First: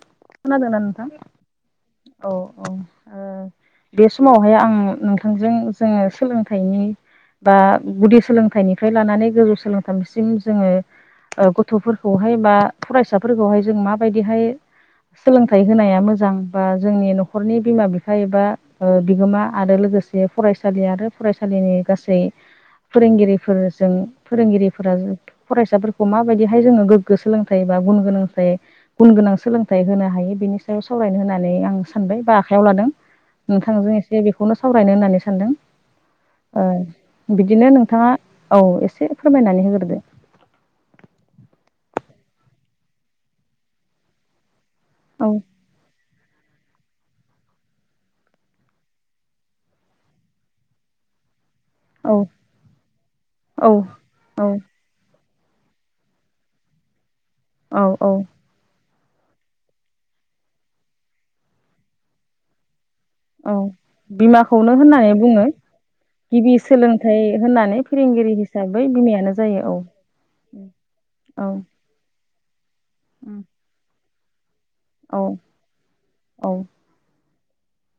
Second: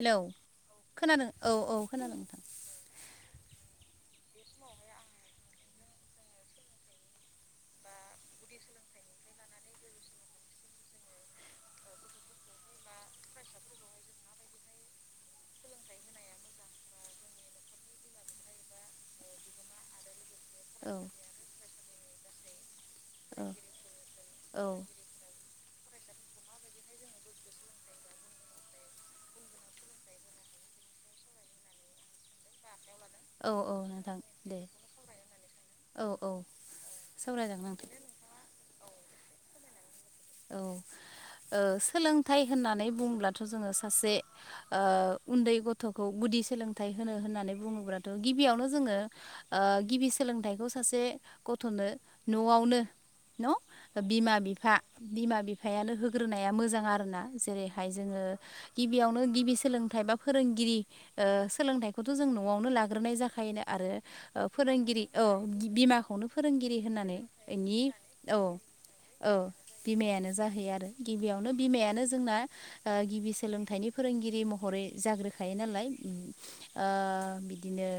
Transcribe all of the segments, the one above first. Hello खोनादोंना नोंथां खोनादों औ औ खोनादों औ नोंथां औ ओ बे स समावहाय आं नोंथांजों जोङो सोलोंथाइनि बा गुदि सोलोंथाइनिफ्राय लानानै गोजौ सोलोंथाइसिम जोङो ओ गथ'फोरखौहाय बा फरायसाफोरखौहाय जों मा बायदिहाय सोलोंथाइ होनाया मोजां बा जोंनि न'खरनि बिमा बिफा एबा ओ बिगोमा आरो लोगोसे जे फरायसालि औ आरो फरायसालिनि गासै औ फोरोंगिरिफोरजों औ फोरोंगिरिफोरा फरायसाफोरखौ माबायदिहाय जोङो गोगो सोलोंथाइ बा गुन गोनांथाइ गुन गोनां सोल सोलोंथाइ होनो हायो बिनि सायाव सावरायनो होननानै आं सानबाय बा आखायाव लादों औ औ नोंथांजों नोंथां एसे बेखौनो दे सावरायनो होननानै सानदों। औ औ ओ सावरायजागोन बिदिनो नोंथां नोंथाङा औ एसे फोरमायनानै होग्रोदो औ सोलोंथाइ होननानै बुंङोब्लाथ' जोङो सासे ओ औ उन्दै गथ' गुदि सोलोंथाइ होनो होननानै बुङोब्लाथ' गिबियावनो जोङो गिबि सोलोंथाइखौ सासे गथ'नो औ न'आवनो औ न' बिमा औ बिफा बिमा बिफायानो होग्रोनाया मोजां आरोना औ जेरैहाय औ जोङो गिबियावनो गिबि सोलोंथाइ बा फोरोंगिरि ओ सोलोंथाइखौथ' जों न'आवनो लागोन गोरनाय औ जाखायोना आरो बिमाखौनो फोरोंगिरि होननानै औ बुङो बिमाखौनो गिबि फोरोंगिरि सोलोंथाइ होननानै होननानै [unintelligible] फोरोंगिरि औ हिसाबै औ बिमायानो जायो। औ बिमायानो जाहैयो आरो औ गिबियावनो बिमायानो जोंना गिबि सोलोंथाइनि फोरोंगिरि महरै औ जाग्रोखायो नालाय औ ओ बिदिनो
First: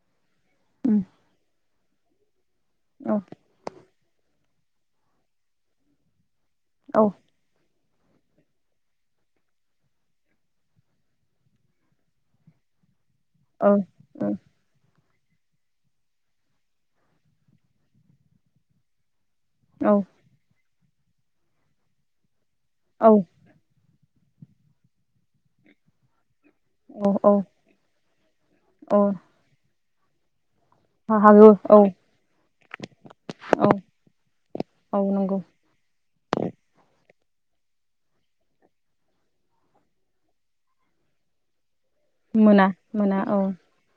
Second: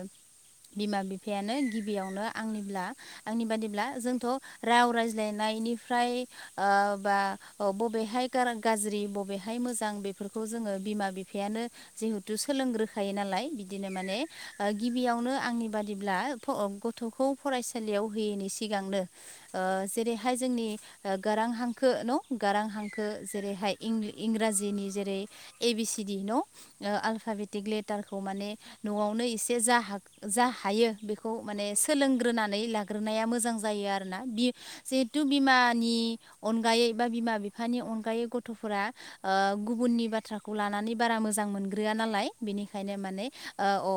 बिमा बिफायानो गिबियावनो आंनिब्ला औ आंनि बादिब्ला जों खौ राव रायज्लायनायनिफ्राय ओ औ बा ओ बब बबेहाय गाज्रि बबेहाय मोजां बेफोरखौ जोङो बिमा बिफायानो जिहेथु सोलोंग्रो खायो नालाय औ बिदिनो माने गिबियावनो बेयावनो आंनि बादिब्ला फअ गथ'खौ फरायसालियाव होयैनि सिगांनो जेरैहाय जोंनि गारां हांखो न' गारां हांखो औ जेरैहाय इं - इंराजिनि जेरै ए बि सिडि न' ओ औ आल्फाबेटिक लेटारखौ माने औ न'आवनो एसे जा हागो जा हायो बेखौ हागौ माने औ सोलोंग्रोनानै लाग्रोनाया मोजां औ जायो आरोना बि औ जिहेथु नंगौ बिमा हानि अनगायै बा बिमा बिफानि अनगायै गथ'फोरा ओ गुबुननि बाथ्राखौ लानानै बारा मोजां मोन ग्रोआ नालाय मोना बिनिखायनो मोना माने औ ओ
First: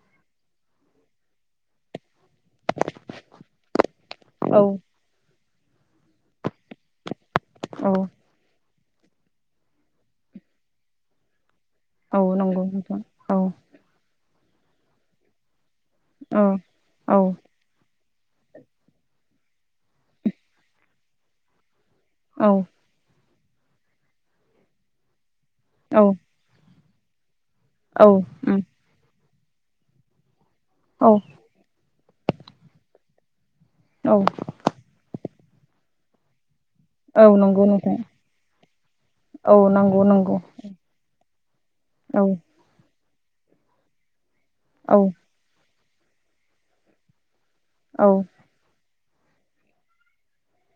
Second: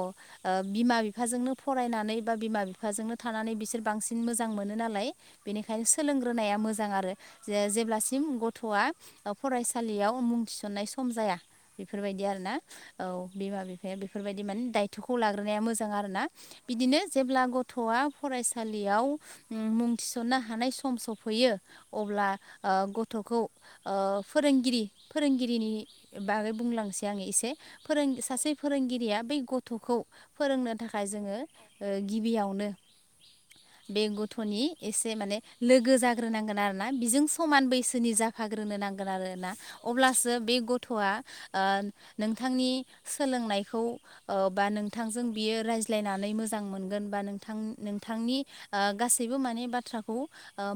अ बिमा बिफाजोंनो फरायनानै बा बिमा बिफाजोंनो थानानै बिसोर बांसिन मोजां औ मोनो नालाय बेनिखायनो सोलोंग्रोनाया मोजां आरो जे औ जेब्लासिम गथ'आ फरायसालियाव मुं थिसन्नाय सम जाया। औ बेफोरबायदि आरो ना नंगौ नोंथां औ बिमा बिफाया बेफोरबायदि माने दायथ'खौ लाग्रोनाया मोजां। आरोना औ बिदिनो औ जेब्ला गथ'आ फरायसालियाव मुं थिसन्नो हानाय सम सफैयो। अब्ला गथ'खौ फोरोंगिरि फोरोंगिरि नि औ बागै बुंलांनोसै आङो एसे फोरों औ सासे उम फोरोंगिरिया बै गथ'खौ फोरोंनो थाखाय औ जोङो गिबियावनो बे औ गथ'नि एसे माने लोगो जाग्रोनांगोन आरो औ बिजों नंगौ समान नोंथां बैसोनि जाफाग्रोनो नांगोन आरोना औ नंगौ नंगौ अब्लासो बे गथ'आ औ नोंथांनि सोलोंनायखौ बा औ नोंथांजों बियो रायज्लायनानै मोजां मोनगोन बा नों औ नोंथांनि गासैबो माने बाथ्राखौ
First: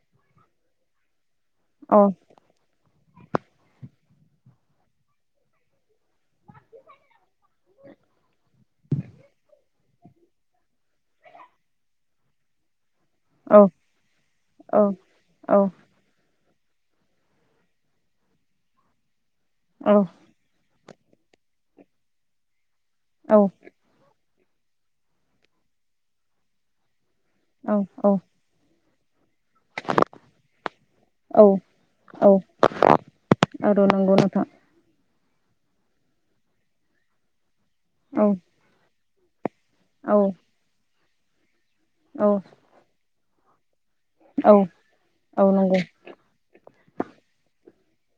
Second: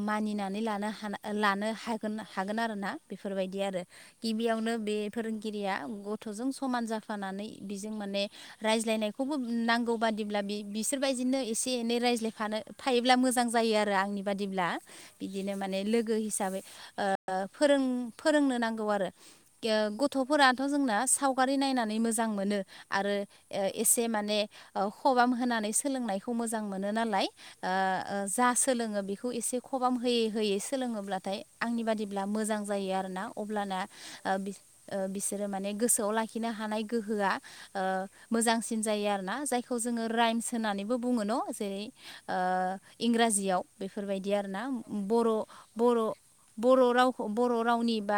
मानिनानै लानो हा लानो औ हागोन हागोन आरो ना। बेफोरबायदि आरो गिबियावनो बे फोरोंगिरिया गथ'जों समान जाफानानै बेजों माने रायज्लायनायखौबो नांगौ बादिब्ला बि बिसोरबायदिनो एसे एनै रायज्लायफानो थायोब्ला मोजां औ जायो आरो आंनि बादिब्ला औ बिदिनो औ माने लोगो हिसाबै फोरों फोरोंनो नांगौ आरो गथ'फोराथ' जोंना सावगारि नायनानै मोजां मोनो आरो औ एसे माने खबाम होनानै सोलोंनायखौ मोजां मोनो नालाय जा सोलोङो बेखौ एसे खबाम होयै होयै सोलोङोब्लाथाय आंनि बादिब्ला औ मोजां जायो आरोना अब्लाना आरो नंगौ ओ नोंथां बिसो बिसोर माने गोसोआव लाखिनो हानाय गोहोआ औ मोजांसिन जायो आरो ना जाय खौ जोङो औ राइम्स होननानैबो बुङो न' जेरै औ ओ इंराजियाव बेफोरबायदि औ आरोना बर' औ नंगौ बर' बर' रावखौ बर' रावनि ब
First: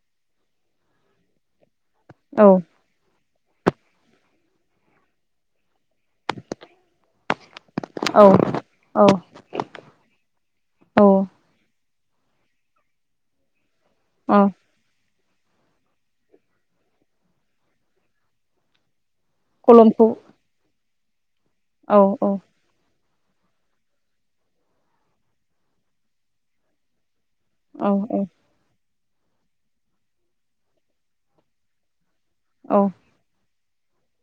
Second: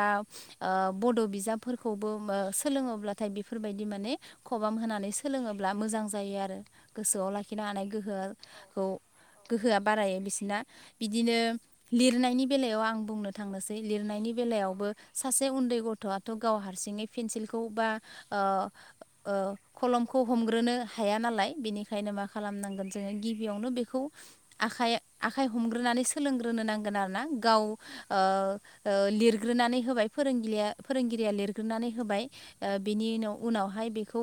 बद' बिजाबफोरखौबो औ सोलोंङोब्ला बेफोरबायदि माने खबाम होनानै सोलोङोब्ला मोजां जायो आरो गोसोआव लाखि खिनो हानाय गोहोखौ औ औ गोहोआ बारायो बिसोरना औ बिदिनो लिरनायनि बेलायाव आं बुंनो थांनोसै लिरनायनि अ बेलायावबो सासे उन्दै गथ'आथ' गाव हारसिङै पेन्सिलखौ बा ओ ओ कलमखौ खलमखौ हमग्रोनो हाया नालाय औ बेनिखायनो मा औ खालामनांगोन जोङो गिबियावनो बेखौ आखाइ आखाइ हमग्रोनानै सोलोंग्रोनो नांगोन आरो ना। गाव ओ औ ओ लिरग्रोनानै होबाय फोरोंगिरिया फोरोंगिरिया लिरग्रोनानै होबाय औ ओ बिनि उनाव उनाव हाय बेखौ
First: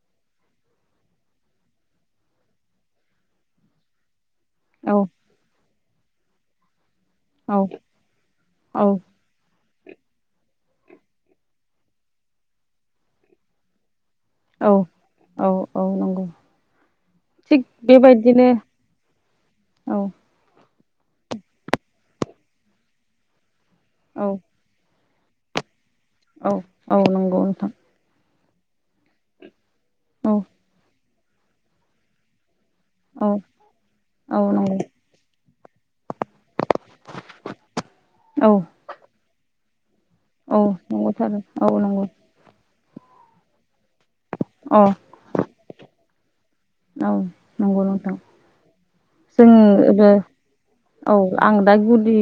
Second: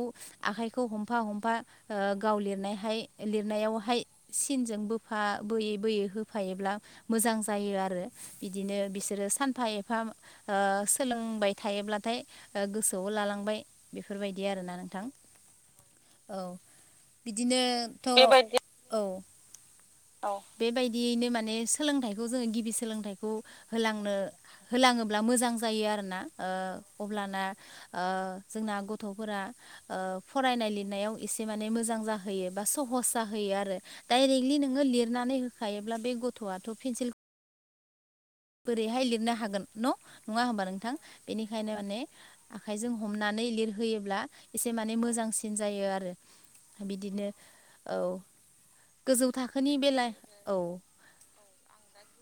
आखाइखौ हमफा हमफा ओ गाव लिरनायहाय लिरनायावहाय सिनजों औ बोफा बोयै बोयै होफायोब्ला मोजां औ जायो आरो बिदिनो बिसोरो सानफा एफा फा ओ सोलोंबाय थायोब्लाथाय गोसोआव लालांबाय बेफोरबायदि औ आरोना नोंथां औ औ नंगौ औ। बिदिनो थिग बेबायदिनो थ' औ। औ बेबायदियैनो माने सोलोंथाइखौ जोङो गिबि सोलोंथाइखौ होलांनो औ होलाङोब्ला मोजां जायो आरो ना ओ औ औ नंगौ अब्लाना नोंथां ओ जोंना गथ'फोरा ओ औ फरायनाय लिरनायाव एसे माने मोजां जाहोयो बा सहस औ जाहोयो आरो औ दडाइरेक्टलि नंगौ नोङो लिरनानै होखायोब्ला बे गथ'आथ' पेन्सिल औ बोरैहाय लिरनो हागोन न' नङा औ होमबा नोंथां नंगौथारो औ बेनिखायनो माने नंगौ आखाइजों हमनानै लिरहोयोब्ला एसे अ माने मोजांसिन जायो आरो औ बिदिनो नोंगौ औ नोंथां। गोजौ थाखोनि बेला जों औ औ आं दा गुदि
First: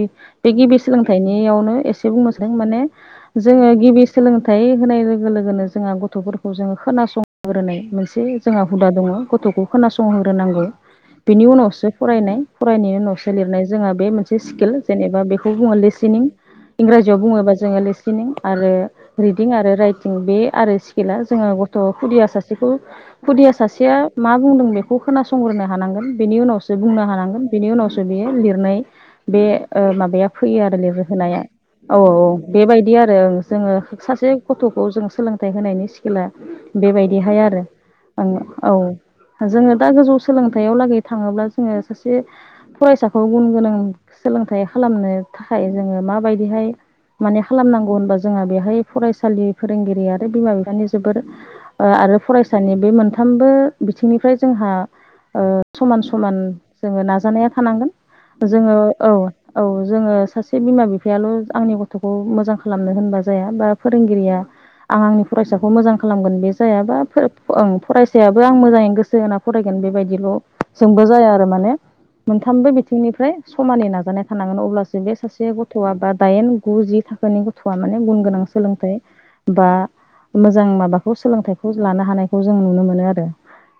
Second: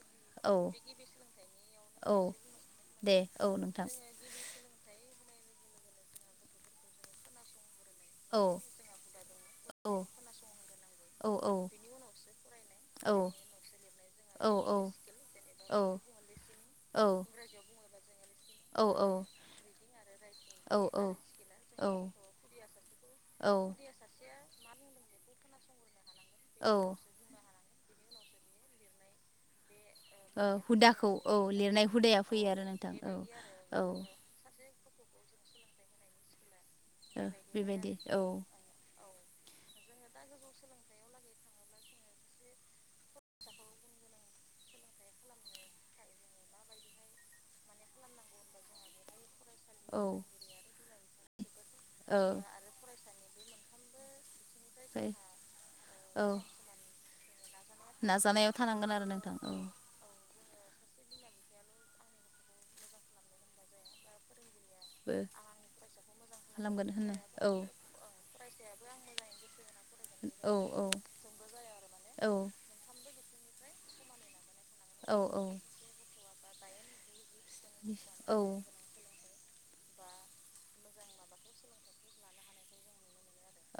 बे औ गिबि सोलोंथाइनियाव एसे बुंनो औ सै माने दे औ जोङो नोंथां गिबि सोलोंथाइ होनाय लोगो लोगोनो जोंहा गथ'फोरखौ जोङो खोनासंग्रोनाय। मोनसे औ जोंहा हुदा दङ' गथ'खौ औ खोनासंहग्रोनांगौ औ बेनि उनावसो। फरायनाय फरायनायनि औ उनावसो लिरनाय जोंहा बे मोनसे औ स्किल जेनेबा बेखौ बुङो औ लिसिनिं। औ इंराजियाव बुङोबा जोङो लेसिनिं आरो रिदिं आरो राइटिं। बे आरो औ स्केला जोङो गथ' औ खुदिया सासेखौ खुदिया औ सासेया मा बुंदों बेखौ। खोनासंग्रोनो हानांगोन बिनि उनावसो ओ बुंनो हानांगोन बिनि उनावसो बियो लिरनाय बे ओ माबाया फैयो आरो हुदाखौ औ लिरहोनाया। लिरनाय औ औ हुदाया औ फैयो आरो बेबायदि नोंथां औ आरो जोङो औ ओ सासे गथ'। खौ जों सोलोंथाइ होनायनि स्किला बेबायदिहाय आरो बेबायदि औ ओं औ। जोङो दा गोजौ सोलोंथाइयाव लागै थाङोब्ला। जोङो सासे फरायसाखौ गुन गोनां सोलोंथाइ खालामनो थाखाय जोङो माबायदिहाय माने खालामनांगौ होनबा जोंहा बेहाय फरायसालि। औ फोरोंगिरि आरो बिमा बिफानि जोबोर ओ आरो औ ओमफ्राय फरायसानि बे मोनथामबो बिथिंनिफ्राय। जोंहा ओ समान औ समान जोङो नाजानाया था नांगोन नाजानायाव जोङो थानांगोन आरो औ नोंथां औ जोङो सासे। बिमा बिफायाल' आंनि गथ'खौ मोजां खालामनो होनबा जाया बा फोरोंगिरिया। आं बो आंनि फरायसाखौ मोजां खालामगोन बे जायाबा होनना औ फरायसायाबो आं मोजाङै गोसो होना फरायगोन। बेबायदिल' औ औ जोंबो जाया आरो। माने मोनथामबो बिथिंनिफ्राय समानै नाजानाय थानांगोन अब्लासो बे औ सासे गथ'आ बा दाइन गु जि थाखोनि गथ'आ माने गुन औ गोनां सोलोंथाइ। बा मोजां माबाखौ सोलोंथाइखौ लानो हानायखौ जों नुनो मोनो आरो।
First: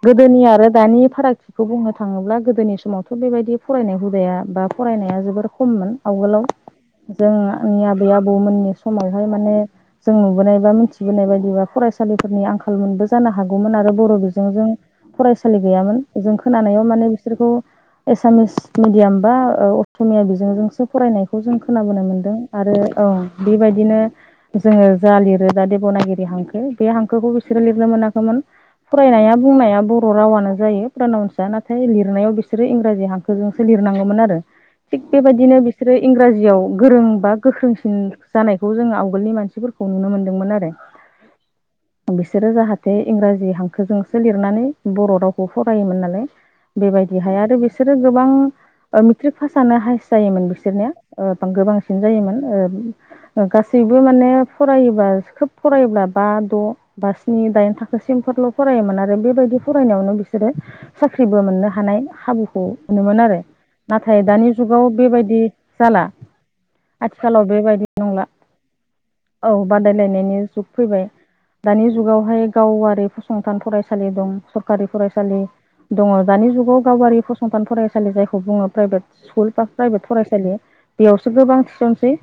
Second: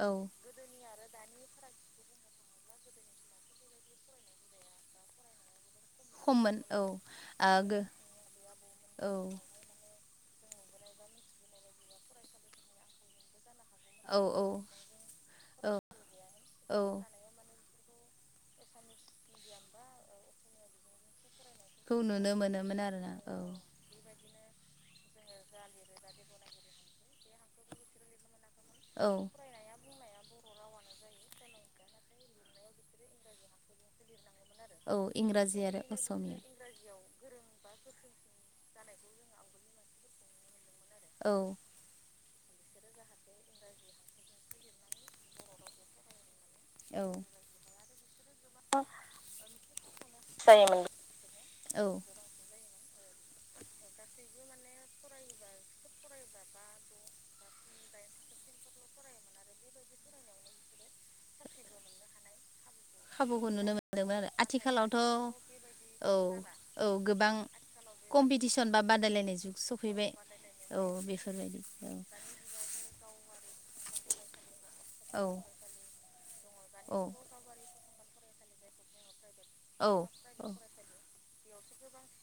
औ गोदोनि आरो दानि फारागथिखौ बुंनो थाङोब्ला गो दोनि समावथ' बेबायदि फरायनाय हुदाया बा फरायनाया जोबोर खममोन आवगोलाव खममोन औ जों आ गो आंनि आबै आबौमोननि औ समावहाय माने। जों नुबोनाय बा मिथिबोनाय बायदिबा फरायसालिफोरनि आंखाल मोनबो जानो हागौ। हागौमोन आरो बर' औ औ बिजोंजों फरायसालि गैयामोन जों औ खोनानायाव औ माने बिसोरखौ एसामिस मिडियाम बा ओ असमिया बिजोंजोंसो फरायनाय खौ जों खौ खोनाबोनो नुनो मोनदों आरो मोनोमोन औ आरोना बेबायदिनो जोङो। जा लिरो दा देब'नागिरि हांखो बे हांखोखौ बिसोरो लिरनो मोनाखैमोन। औ फरायनाया बुंनाया बर' रावानो जायो प्रनावनसआ नाथाय लि लिरनायाव बिसोरो इंराजि हांखोजोंसो लिरनांगौमोन आरो औ थिग बेबायदिनो इंराजि आरो बिसोरो असमिया इंराजियाव गोरोंबा गोख्रोंसिन जानायखौ जोङो आवगोलनि मानसिफोरखौ नुनो मोनदों। दोंमोन आरो। औ। बिसोरो जाहाथे इंराजि हांखोजोंसो लिरनानै बर' रावखौ फरायोमोन नालाय। औ बेबायदिहाय आरो बिसोरो गोबां मेट्रिक पासआनो हाइस्ट जायोमोन बिसोरनिया ओ औ गोबांसिन जायोमोन। गासैबो माने फरायोब्ला खोब फरायोब्ला बा द' बा स्नि दाइन थाखो। सिमफोरल' फरायोमोन आरो बेबायदि फरायनायावनो बिसोरो साख्रिबो मोननो हानाय खाबुखौ। मोनोमोन आरो खाबुखौ नुनो मोनदोंमोन नाथाय आरो दानि जुगाव आथिखालावथ' बेबायदि जाला औ औ गोबां आथिखालाव बेबायदि। नंला कम्पिटिसन बा बादायलायनाय जुग औ सफैबाय बादायलायनायनि जुग औ फैबाय बेफोरबायदि दानि औ। जुगावहाय गावारि फसंथान फराय। सालि दं सरकारि औ फरायसालि दङ' दानि जुगाव औ गावारि फसंथान फरायसालि। जायखौ बुङो प्राइभेट स्कुल बा औ प्राइभेट औ फरायसालि बेयावसो गोबां थिसनसै।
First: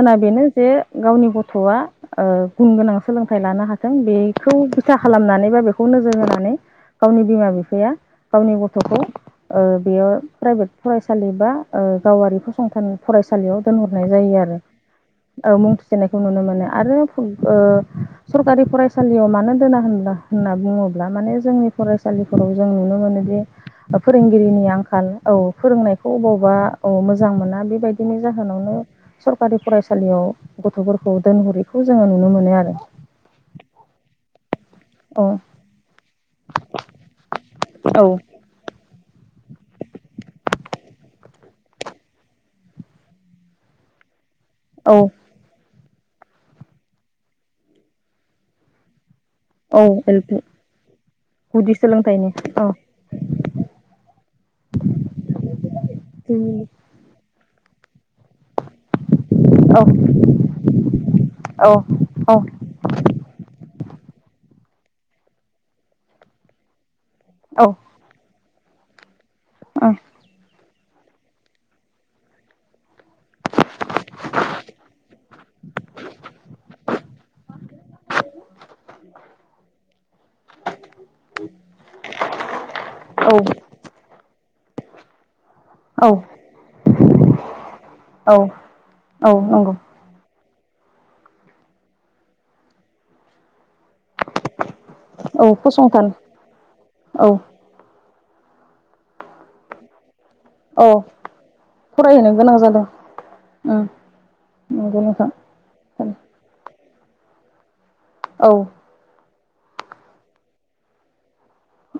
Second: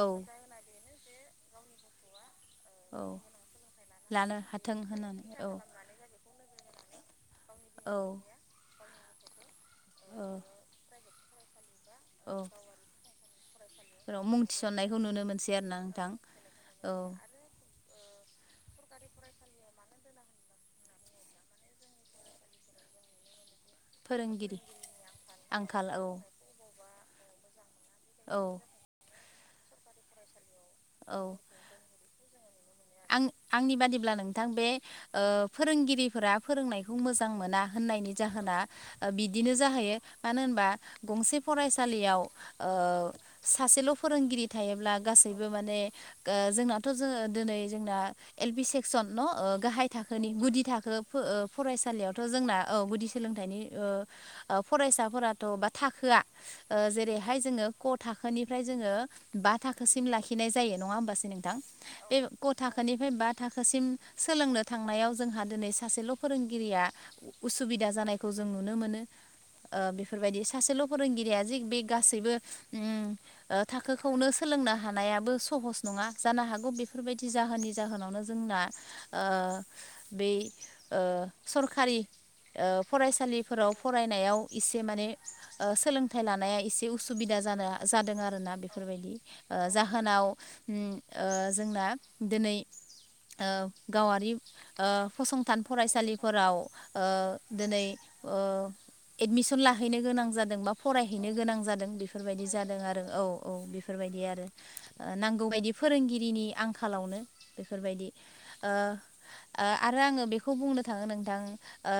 औ बेनो जे गावनि गथ'आ ओ गुन गोनां औ सोलोंथाइ लानो हाथों बे लानो खौ हाथों बिथा होननानै औ खालामनानै बा बेखौ नोजोर होनानै गावनि बिमा बि औ। गावनि गथ'खौ ओ बेयो औ प्राइभेट फरायसालि बा ओ औ गावारि फसंथान फरायसालियाव दोनहरनाय जेराव जायो मुं आरो। थिसननायखौ नुनो औ मोनसै मुं आरोना नोंथां थिसेननायखौ नुनो मोनो औ आरो ओ। सरखारि फरायसालियाव मानो दोना होनब्ला होनना बुङोब्ला माने जोंनि फरायसालिफोराव जों नुनो मोनो फोरोंगिरि फोरोंगिरिनि आंखाल औ आंखाल औ फोरोंनायखौ अबावबा औ मोजां मोना बेबायदि बिनि औ जाहोनावनो सरकारि फरायसालियाव गथ'फोरखौ औ दोनहोरिखौ जोङो नुनो मोनो आरो आं आंनि बादिब्ला नोंथां बे औ ओ फोरोंगिरिफोरा फोरोंनायखौ मोजां मोना होननायनि औ जाहोना बिदि बिदिनो जाहैयो मानो होनबा गंसे फरायसालियाव ओ सासेल' फोरोंगिरि थायोब्ला औ गासैबो माने ओ जोंनाथ' जोङो दिनै जोंना एल पि सेक्सन न' ओ औ गाहाय एल थाखोनि पि गुदि थाखो गुदि फरायसालियावथ' सोलोंथाइनि जोंना औ गुदि सोलोंथाइनि ओ ओ फरायसाफोराथ' बा थाखोआ ओ जेरैहाय जोङो क थाखोनिफ्राय जोङो बा औ थाखोसिम लाखि खिनाय जायो नङा होमबासो नोंथां औ बे औ क' थाखोनिफ्राय बा थाखोसिम सोलोंनो थांनायाव जोंहा दिनै सासेल' फोरोंगिरिया औ उसुबिदा जानायखौ जों नुनो मोनो ओ बेफोरबायदि सासेल' फोरोंगिरिया जे बे गासैबो ओम ओ थाखोखौनो सोलोंनो हानाया बो सहस नङा जानो हागौ बेफोरबायदि जाहोननि जाहोनावनो जोंना ओ बै ओ सरखारि ओ औ फरायसालिफोराव फरायनायाव एसे माने ओ औ सोलोंथाइ लानाया एसे उसुबिदा जानो जादों औ आरोना औ ओ नंगौ जाहो ओम ओ जोंना दिनै ओ गावारि ओ फसंथान फरायसालिफोराव ओ औ दोनै ओ एडमिसन लाहैनो गोनां जादों जादोंबा औ फरायहैनो गोनां जादों फरायहैनो बेफोरबायदि गोनां जादों आरो औ औ उम बेफोरबायदि आरो नंगौ नोंथां नांगौ बायदि फोरोंगिरिनि आंखालावनो बेफोरबायदि औ ओ आरो आङो बेखौ बुंनो थाङो नोंथां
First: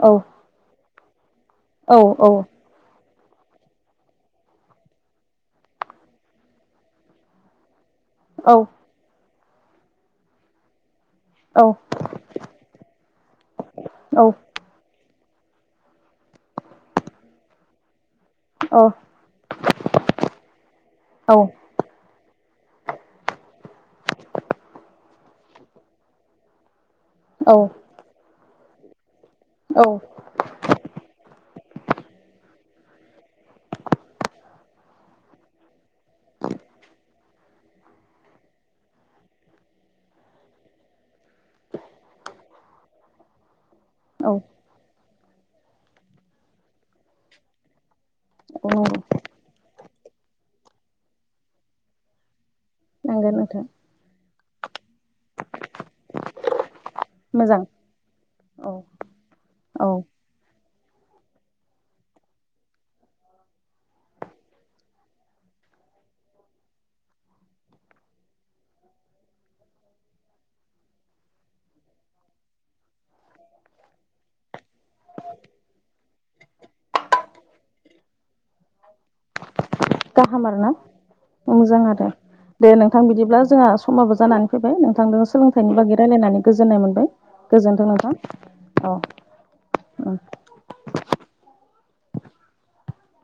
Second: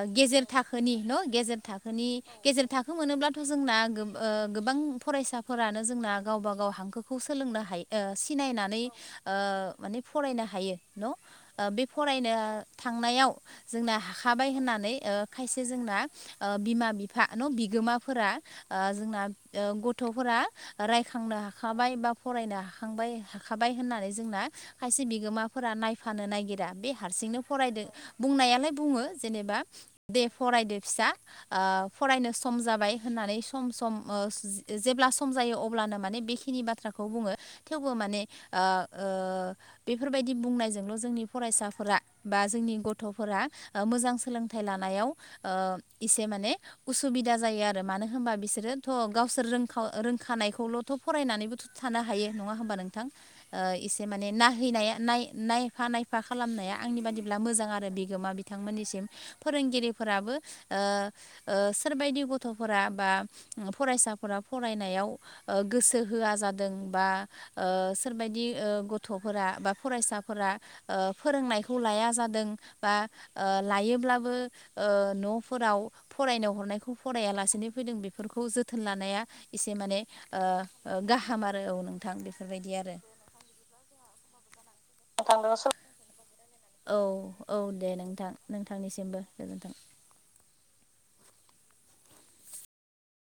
औ गेजेर थाखोनि न गेजेर औ थाखोनि गेजेर थाखो मोनोब्ला थ' जोंना ओ गोबां फरायसाफोरानो जोंना गावबा गाव हांखोखौ सोलोंनो हायो औ सिनायनानै माने फरायनो हायो न औ बे फरायनो थांनायाव जोंना औ हाखाबाय होननानै खायसे जोंना बिमा बिफा न' बिगा फोर जोंना गथ'फोरा रायखांनो हाखाबाय बा फरायनो हाखांबाय हाखाबाय होननानै जोंना खायसे बिगोमाफोरा नायफानो नागिरा बे हारसिंनो औ फरायदों बुंनायालाय बुङो जेनेबा औ दे फरायदो फिसा फरायनो सम जाबाय होननानै सम सम जेब्ला सम जायो अब्लानो माने बेखिनि बाथ्राखौ खौ बुङो थेवबो माने बेफोरबायदि बुंनायजोंल जोंनि फरायसाफोरा बा जोंनि गथ'फोरा मोजां औ सोलोंथाइ लानायाव एसे माने उसुबिदा जायो आरो मानो होन मानो होनबा बिसोरोथ गावसोर रोंखानायखौलथ फरायनानैबो थानो हायो नङा हबा नोंथां नंगौ नंगौ नोंथां एसे माने नायैनाया नायफा नायफा खालामनाया आंनि बादिब्ला मोजां मोजां आरो बिगोमा औ बिथांमोननिसिम औ फोरोंगिरिफोराबो सोरबायदि गथ'फोरा बा फरायसाफोरा फरायनायाव गोसो होआ जादों बा सोरबदि गथ'फोरा बा फरायसाफोरा फोरोंनाय बेखौ लाया जादों बा लायोब्लाबो न'फोराव फरायनो हरनायखौ फरायालासेनो फैदों बेफोरखौ खौ जोथोन लानाया एसे माने गाहाम आरोना गा मोजां आरो दे नोंथां बिदिब्ला जोंहा समाबो जानानै फैबाय नोंथांजों सोलोंथाइनि बागै रायजलायनानै औ औ दे नोंथां औ नोंथांनिसिमबो गोजोनथों उम